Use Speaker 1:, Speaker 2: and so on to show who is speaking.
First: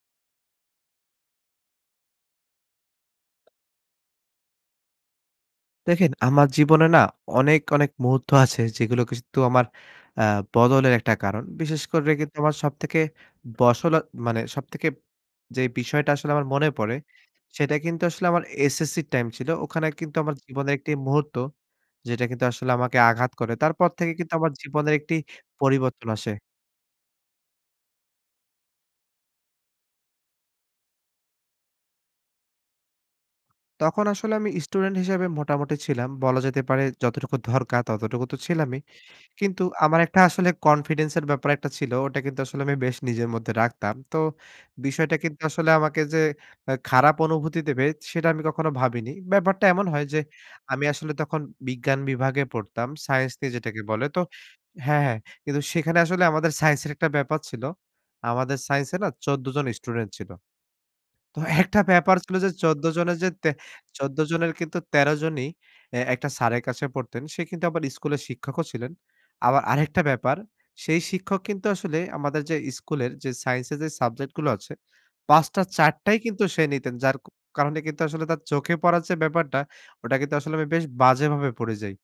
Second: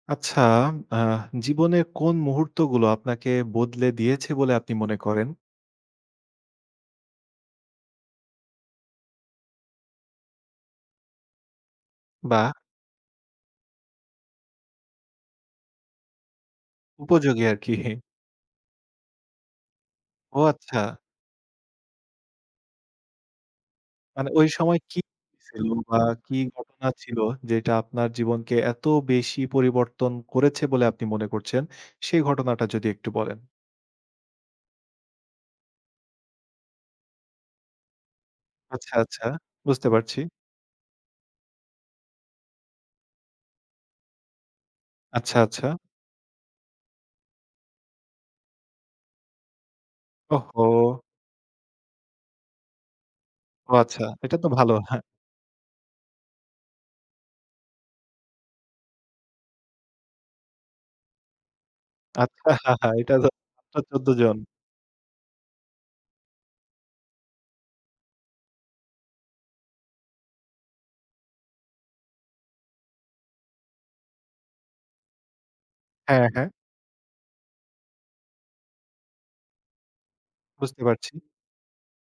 Speaker 1: আচ্ছা, আ জীবনের কোন মুহূর্ত গুলো আপনাকে বদলে দিয়েছে বলে আপনি মনে করেন?
Speaker 2: দেখেন আমার জীবনে না অনেক, অনেক মুহূর্ত আছে যেগুলো কিন্তু আমার আ বদলের একটা কারণ। বিশেষ করে কিন্তু
Speaker 1: বাহ!
Speaker 2: আমার সবথেকে বসল মানে সবথেকে যে, বিষয়টা আসলে আমার মনে পড়ে,
Speaker 1: উপযোগী আর কি।
Speaker 2: সেটা কিন্তু আসলে আমার এসএসসি র টাইম ছিল। ওখানে কিন্তু আমার
Speaker 1: ও
Speaker 2: জীবনের
Speaker 1: আচ্ছা।
Speaker 2: একটি মুহূর্ত যেটা কিন্তু আসলে আমাকে আঘাত করে। তারপর থেকে
Speaker 1: মানে
Speaker 2: কিন্তু
Speaker 1: ওই
Speaker 2: আমার
Speaker 1: সময়
Speaker 2: জীবনের
Speaker 1: কি
Speaker 2: একটি
Speaker 1: হয়েছিল? বা
Speaker 2: পরিবর্তন আসে।
Speaker 1: কি ঘটনা ছিল যেটা আপনার জীবনকে এত বেশি পরিবর্তন করেছে বলে আপনি মনে করছেন? সেই ঘটনাটা যদি একটু বলেন।
Speaker 2: তখন আসলে আমি স্টুডেন্ট হিসেবে মোটামুটি ছিলাম। বলা যেতে পারে যতটুকু দরকার ততটুকু তো ছিলামই।
Speaker 1: আচ্ছা, আচ্ছা,
Speaker 2: কিন্তু
Speaker 1: বুঝতে
Speaker 2: আমার একটা
Speaker 1: পারছি।
Speaker 2: আসলে confidence এর ব্যাপার একটা ছিল। ওটা কিন্তু আসলে আমি বেশ নিজের মধ্যে রাখতাম। তো বিষয়টা
Speaker 1: আচ্ছা,
Speaker 2: কিন্তু আসলে
Speaker 1: আচ্ছা।
Speaker 2: আমাকে যে, আ খারাপ অনুভূতি দেবে সেটা আমি কখনো ভাবিনি। ব্যাপারটা এমন হয় যে, আমি
Speaker 1: ওহো!
Speaker 2: আসলে তখন বিজ্ঞান বিভাগে পড়তাম। সাইন্স নিয়ে
Speaker 1: ও
Speaker 2: যেটাকে
Speaker 1: আচ্ছা,
Speaker 2: বলে। তো
Speaker 1: এটা তো ভালো হ্যাঁ।
Speaker 2: হ্যাঁ, হ্যাঁ। কিন্তু সেখানে আসলে আমাদের সাইন্স এর একটা ব্যাপার ছিল। আমাদের সাইন্স এ না ১৪ জন স্টুডেন্ট ছিল। তো একটা ব্যাপার ছিল
Speaker 1: আচ্ছা
Speaker 2: যে, ১৪ জনের
Speaker 1: এটাতো
Speaker 2: যে, তে
Speaker 1: টোটাল ১৪
Speaker 2: ১৪
Speaker 1: জন।
Speaker 2: জনের কিন্তু ১৩ জনই এ একটা স্যারের কাছে পড়তেন সে কিন্তু আবার স্কুলের শিক্ষকও ছিলেন। আবার আরেকটা ব্যাপার সেই শিক্ষক কিন্তু আসলে আমাদের যে, স্কুলের যে, সাইন্স এর যে, সাবজেক্ট গুলো আছে। ৫ টা ৪ টাই
Speaker 1: হ্যাঁ,
Speaker 2: কিন্তু
Speaker 1: হ্যাঁ।
Speaker 2: সে নিতেন। যার কারণে কিন্তু আসলে তার চোখে পড়ার যে, ব্যাপারটা ওটা কিন্তু আসলে আমি
Speaker 1: বুঝতে
Speaker 2: বেশ
Speaker 1: পারছি।
Speaker 2: বাজেভাবে পড়ে যাই।